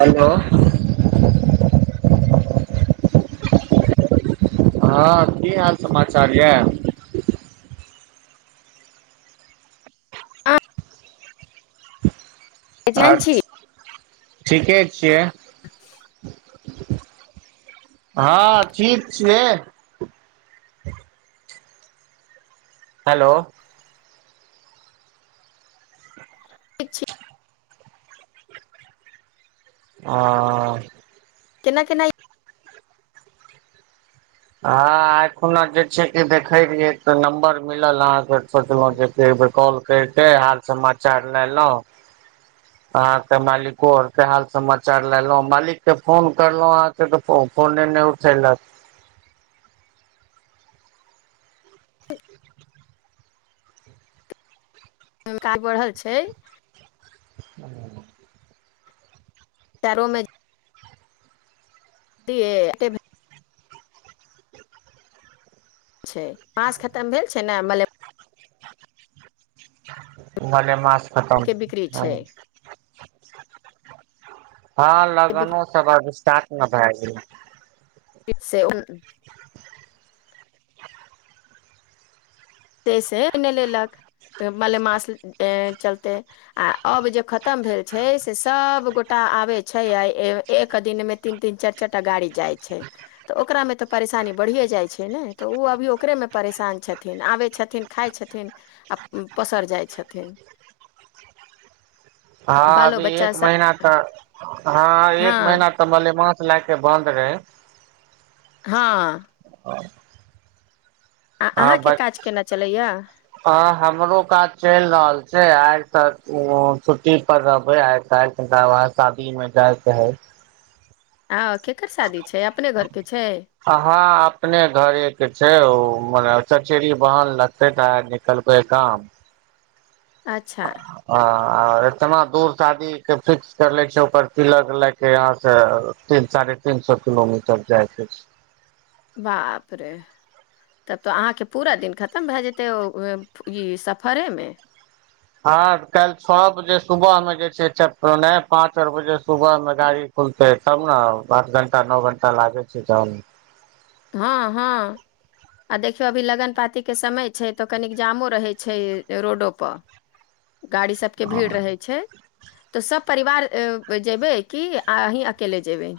Hello. हँ की हाल समाचार यए। अहाँ आ। एजेंट छी ठीके छियै। ह। हँ ठीक छिय। हेलो। छी। ह। केना केना हँ एखना जे छै कि देखे रहियै तऽ नम्बर मिलल अहाँके सचलहुँ जे कॉ कर के हाल समाचार लेलहुँ अहके मालिको आर के हाल समाचार लेल लेलहु मालिक के फोन करलहु अहाँके त फ फोने नहि उठेलक। हनका बढ़ल छै। ह। शरोमे अ छै। माँस खतम भेल छै ने नहि भल भल मछ ह के बिक्री हँ। छै हँ लगनो बिक्री सब अभि साातमे भए गेलै। फ से उ। से सेने लेलक मलेमास चलते आ अब जे खतम भेल छै से सभगोटा आबैत छै आ एक दिनमे तीन तीन चारि चारि टा गाड़ी जाइत छै तऽ ओकरामे तऽ परेशानी बढ़िए जाइत छै ने तऽ ओ अभी ओकरेमे परेशान छथिन आबैत छथिन खाइ छथिन आ पसर जाइ छथिन। हँ बालो अभी बच्चा एक सब महीना तऽ हँ हँ एक महीना तऽ बले म लए के बन्द रहे। हँ। आ। आ ह अहाँके काज केना चलैया ह हमरो काज चलि रहल छै। आइ तक छुट्टी पर रहबे आइ काल् त ब शादी में जायके है। आ केकर शादी छै अपने घरके छै अहाँ अपने घरे के छै ओ मने चरचरी बहन लगते निकलके काम अच्छा। आ एतना दूर शादीके फिक्स कर लै छै ओकर पिल लएके यहाँसँ तीन साढ़े तीन सए किलोमीटर जाइकेछै। बाप रे तब तऽ अहाँके पूरा दिन खतम भए जेतै ओ ई सफरेमे। हँ काल्हि छओ बजे सुबहमे जे छै च नहि पाँच आठ बजे सुबहमे गाड़ी खुलतै तब ने आठ घण्टा नओ घण्टा लागै छै त हँ हँ आ देखियौ अभी लगन पातीके समय छै तऽ कनिक जामो रहै छै रोडोपर। गाड़ी सबके भीड़ रहै छै। तऽ सभ परिवार जयबै कि अही अकेले जेयबै।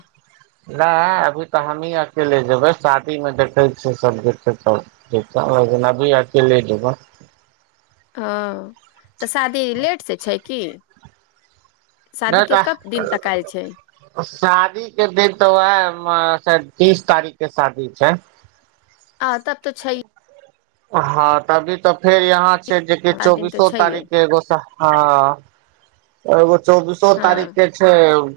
नहि अभी तऽ हमहीँ अकेले जेबै शादीमे देखै छियै सभ देख लेकिन अभी अकेले जेबै। हँ। तऽ शादी लेट से छै की। नहि शादीके कब तऽ दिन तकल छै। शादी के दिन तऽ ओएह तीस तारीख के शादी छै। आ तब तऽ छै हँ तभी तऽ फेर यहाँ छै जे सात दिन तऽ चौबीसो छैहे तारीखे एगो हँ। तग चौबीसो तारीख हँ के छै।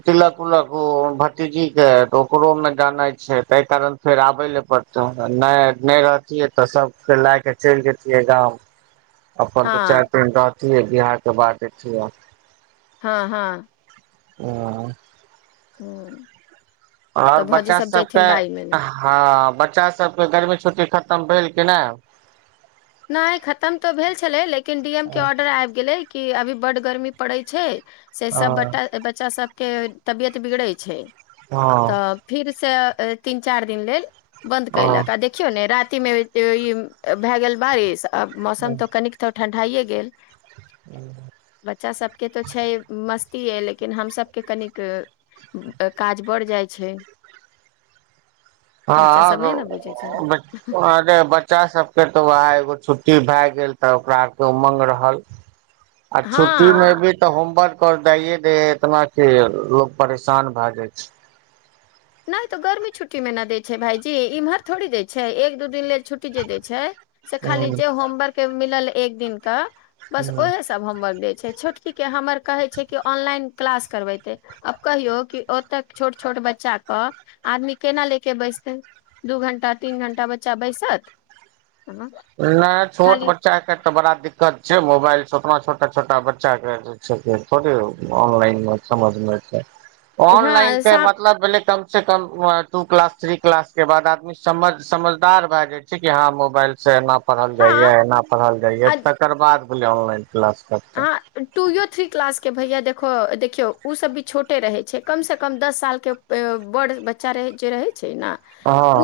तिलक उलक ओ भतीजीके तऽ ओकरोमे जानइ छै ताहि कारण फेर आबय लए पड़तै नहि नहि रहतियै तऽ सभके लए कऽ चलि जतियै गाम। अपन अपन तऽ हँ चार पें रह अै बिहारके बात अठी ह। हँ हँ। ह। तऽ आओर भौजी बच्चा सब सबके जयथिन बाइ महीने हँ बच्चा सबके गर्मी छुट्टी खतम भेल कि नहि। नहि खतम तऽ भेल छलै लेकिन डी एम के हँ ऑर्डर आबि गेलै कि अभी बड गर्मी पड़ैत छै। से सब ब बच्चा सब के तबियत बिगड़े छै। हँ तऽ फिर से तीन चार दिन लेल बंन्द हँ कयलक आ देखियौ ने रात भए गेल बार अ मौसम त कनिक ो। ठण्ढाइए गेल। बच्चा सबके तो छै मस्त लेकिन हमसभके कनिक काज बढ़ जाइ छै। बच्चा सब हँ नहि ने बुझै छै अरे बच्चा सबके तो वो छुट्टी भए गेल तऽ ओकरा आरके उमङ्ग रहल। आ छुट्टी मे हँ भी तऽ होमवर्क दइए द एतना कि लोग परेशान भए जाइ छै। नहि तो गर्मी छुट्टी मे नहि दै छै भाायजी इम्हर थड़ी दै छै एक दू दिन ले छुटी जे छै से खाली हूँ जे होवर् मिल एक दिन का बस हूँ ओएहे सब हमर। छोटकीके हमर कहै छै कि ऑनलाइन क्लास करबेतै आब कहियौ कि ओतऽ छोट छोट बच्चाे अ आदमी केना लेके बैसते दू घं्टा तीन घं्टा बच्चा बैसत। हाँ, नहि। छोट खाली बच्चाे तऽ बड़ा दिक्कत छै मोबाइल छै ओतना छोटा छोटा बच्चा के जे छै थोे ऑनलाइन समझमे छै। ऑनलाइन हँ त सा मतलब भेल से कम टू क्लास थ्री क्लास के बाद आदमी समझ समझदार भए जाइ छै कि हँ मोबाइल से न पढ़ल जाइया हँ एना पढ़ल जाइया आ तकर बाद। ऑनलाइन। क्लास करतै हँ टू यो थ्री क्लास के भैया देखो देखियौ ओ सब भी छोटे रहै छै कम से कम दस सालके बड़ बच्चा रहै जे रहै। छै ने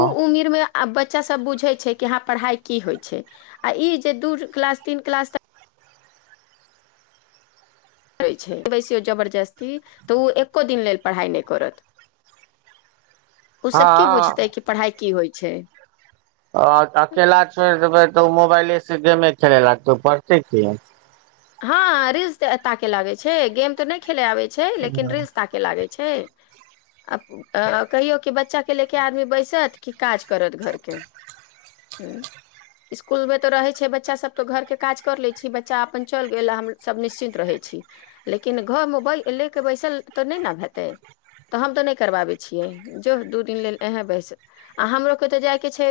ओ उमिरमे आ बच्चासभ बुझै छै कि हँ पढ़ाइ की होइ छै आ ई जे दू क्लास तीन क्लास तक छै बैसियौ जबरदस्ती तऽ ओ एक्को दिन लेल पढ़ाइ नहि करत ओ सब की हँ बुझते कि पढ़ाई की होइ छै। छै। अकेला छब तऽ मोबाइल धमे खेल लागतौ पड़त क हँ रील्स तऽ एता के लागे छै गेम तऽ नहि खेले आबैत छै। छै लेकिन रिललस ताके लागे छै। छै आ कहियौ कि बच्चा के ले के आदमी बैसत कि काज करत घर के ह इसकुल मे तऽ रहै छै बच्चा सब तऽ घर के काज कर लै छी बच्चा अपन चल गेल हम निश्चिन्त रहै छी लेकिन घरमे ले कऽ बैसल तऽ नहि ने हेतै तऽ हम तऽ नहि करबाबै छियै जो दू दिन लेल इहे बैस आ हमरोे तऽ जायके छै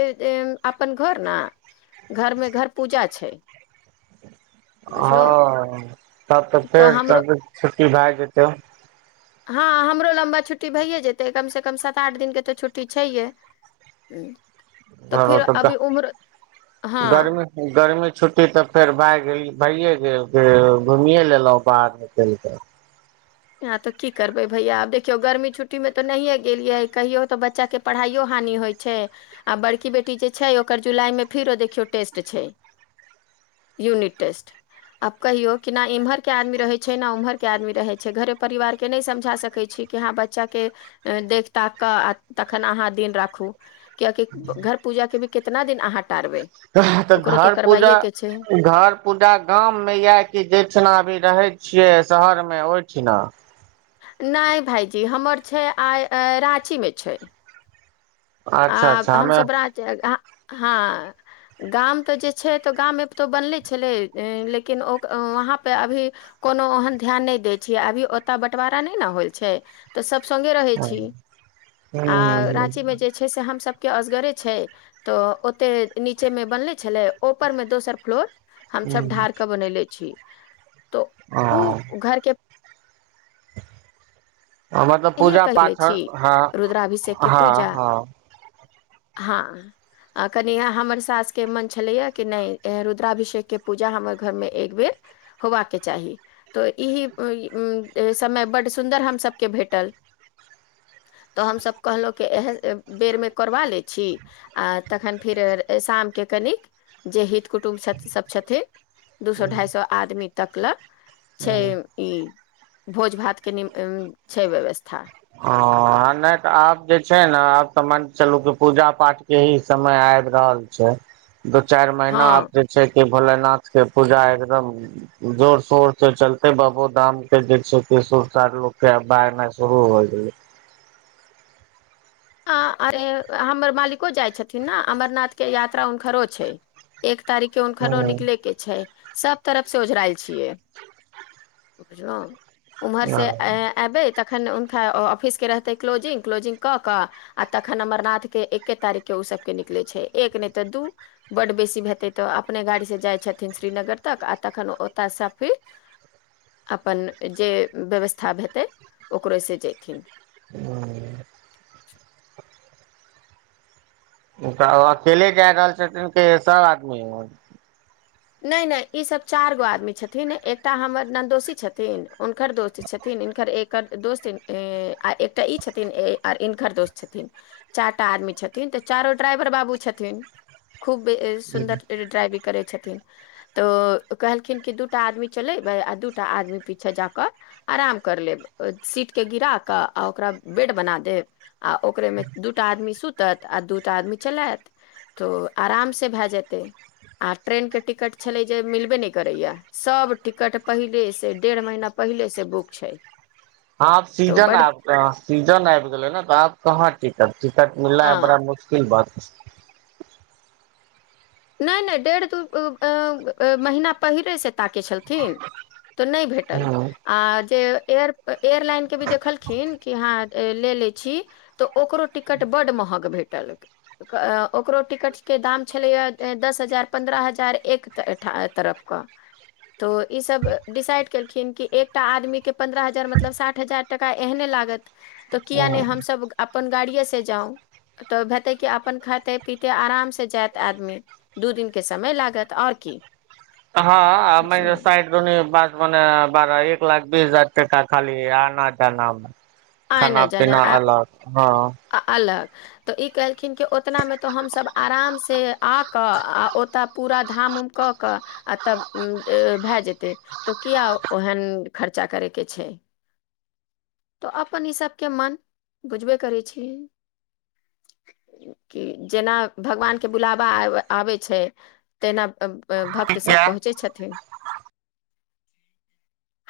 अपन घर ने घरमे घर पूजा छै। बुझलहुँ हँ तब तऽ फेर त छुट्टी भए जेत। त। हँ हमरो लम्बा छुट्टी भइए जेतै कमसँ कम सात आठ दिनके तऽ छुट्टी छैहे ह। ह तऽ हँ गर्मी गर्मी छुट्टी तऽ फेर भए गेली भइए गेल घुमिए लेलहुँ बाहर निकलिके ह तऽ की करबै भैया आब देखियौ गर्मी छुट्टीमे तऽ नहिए गेलियै कहियो तऽ बच्चाके पढ़ाइयो हानि होइत छै आ बड़की बेटी जे छै ओकर जुलाईमे फेरो देखियौ टेस्ट छै यूनिट टेस्ट आब कहियौ कि नहि इम्हर के आदमी रहैत छै ने ओम्हर के आदमी रहै छै। र परिवार के समझा सक छी बच्चा के त तखन अह द राखू किय घर पूजा के भी कितना दिन टारबै तऽ ओकरो तो घर पूजा करवाइए के छै घर पूजा गाममे इएह कि जेहिठिना अभी रहै। छियै शहरमे ओहिठिना। नहि भइजी हमर छै आ राँची मे छै। अच्छा आ अच्छा हमस हमे रहे। हँ गाम तऽ जे छै तऽ गाममे तऽ बनले छलै लेकिन वहाँपे अभी कोनो ओहन ध्यान नहि दै छियै अभी ओतऽ बँटवारा नहि ने होइ छै तऽ सभ रह ह ह आ मे से हम सब के असगरे छै तऽ ओते नीचे मे बनले छले ऊपर में दोसर फ्लोर हम सभ ढार के बनैले छी। त ह ओ घरके मतलब कहिये पूजा कले छी पाठर हँ रुद्राभिषेक के हँ पूजा हँ। हँ कनि हमर सासके मन छलैएा कि नहि रुद्राभिषेकके पूजा हमर घरमे एक बेर होबाक चाही तऽ ई समय बड्ड सुन्दर हमसभके भेट टल तऽ हमसभ कहलहुँं कि एह बेरमे करबा लै छी आ तखन फिर शामके कनिक जे हित कुटुम्ब सब छथिन दू सए ढाइई सए आदमी तकल। छै ई। भोज - भात के। छै व्यवस्था। ह नहि तऽ आब जे छै ने आब तऽ मान चलू कि पूजा पाठके ही समय आबि रहल छै। दू चारि महीना हँ आब जे छै कि। भोले नाथ के पूजा एकदम जोर शोर से चलते बाबो धाम के जस के सुर सा लोग केा एना शुरू होय। ह। ह अरे हमर मालिको जाइत छथिन ने अमरनाथके यात्रा हुनकरो छै एक तारीखे उनकरो हूँ निकले के छै। सब तरफ से ओझरायल छियै बुझलहु। उम्हर से अबै। तखन हुनका ऑफिसके रहतै क्ोजिंग क्लोिंग कऽ। क आ तखन अमरनाथ के एके तारीख के ओ सबके निकलै छै एक नहि तऽ दू बड बेसी हेतै तऽ अपने गाड़ी से जाइ छथिन श्रीनगर तक आ तखन ओ ओतयसँ फिर अपन जे व्यवस्था हेतै ओकरो से जथिन। हं। [unintelligible] तऽ अकेले जा रहल छथिन के सभ आदमी। नहि नहि ईसभ चारि गो आदमी छथिन एकटा हमर नन्ददोषी छथिन हुनकर दोस्त छथिन हिनकर एकर दोस्त आ एकटा ई छथिन आ हिनकर दोस्त छथिन चारि टा आदमी छथिन तऽ चारिो ड्राइवर बाबू छथिन। खूब सुन्दर ड्राइवि करै छै। तऽ कहलखिन द आदमी चलेबै आ दूटा आदमी पीछे जाकऽ आराम कर लेब सीटके गिरा कऽ आ ओकरा बेड बना देब आ ओकरेमे दूटा आदमी सुतत आ दूटा आदमी चलात तऽ आराम से भए जेतै आ ट्रेनके। टिकट छले जे मिलबे नहि करैया सब टिकट पहिले से डेढ़ महीना पहिले से बुक छै। हँ आब तो सीजन बड आबि सीजन आबि गेलै ने तऽ आब। कहाँ टीकत। टिकट मिलना है बड़ा हँ मुश्किल बात। [unintelligible] नहि नहि डेढ़ दू महीना पहिलेसँ ताकै छलथिन। तऽ नहि छै भेटल हूँ आ जे। एय एयरलाइनके भी देखलखिन कि हँ ले ले छी तऽ ओकरो टिकट बड्ड महग भेटल ओकरो टिकटके दाम छलैय। दस हजार पन्द्रह हजार एक तरफके तऽ ईसभ डिसाइड केलखिन कि एकटा आदमीके पन्द्रह हजार मतलब साठि हजार टाका एहने लागत तऽ किया हूँ नहि हमसभ अपन गाड़िएसँ जाउ तऽ हेतै कि अपन खाते पीिते आरामसँ जायत आदमी। दू दिन के समय लागत आओर की। हँ म साइड दोनी बात। मने बड़ा एक लाख बीस हजार टका खाली आना जाना। आइ खाना नहि जाने पीना आ अलग हं। आ अलग तऽ ई कहलखिन कि ओतनामे तऽ हमसभ आरामसँ आ कऽ आ ओतय पूरा धाम - उम कऽ कऽ आ तब भए जेतै तऽ किया ओहन खर्चा करयके छै। तऽ अपन ई सबके मन बुझबे करै छीिय कि जेना भगवान के बुलाबा आबै छै तेना। भक्त सब पहुँचै छथिन।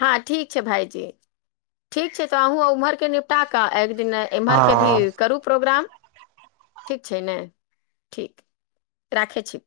हँ ठीक छै भाइजी ठीक छै। अहू उमहर के निपटा क आ। दिन एम्हर के हँ भी करू प्रोग्राम। ठीक छै ने ठीक राखै छी।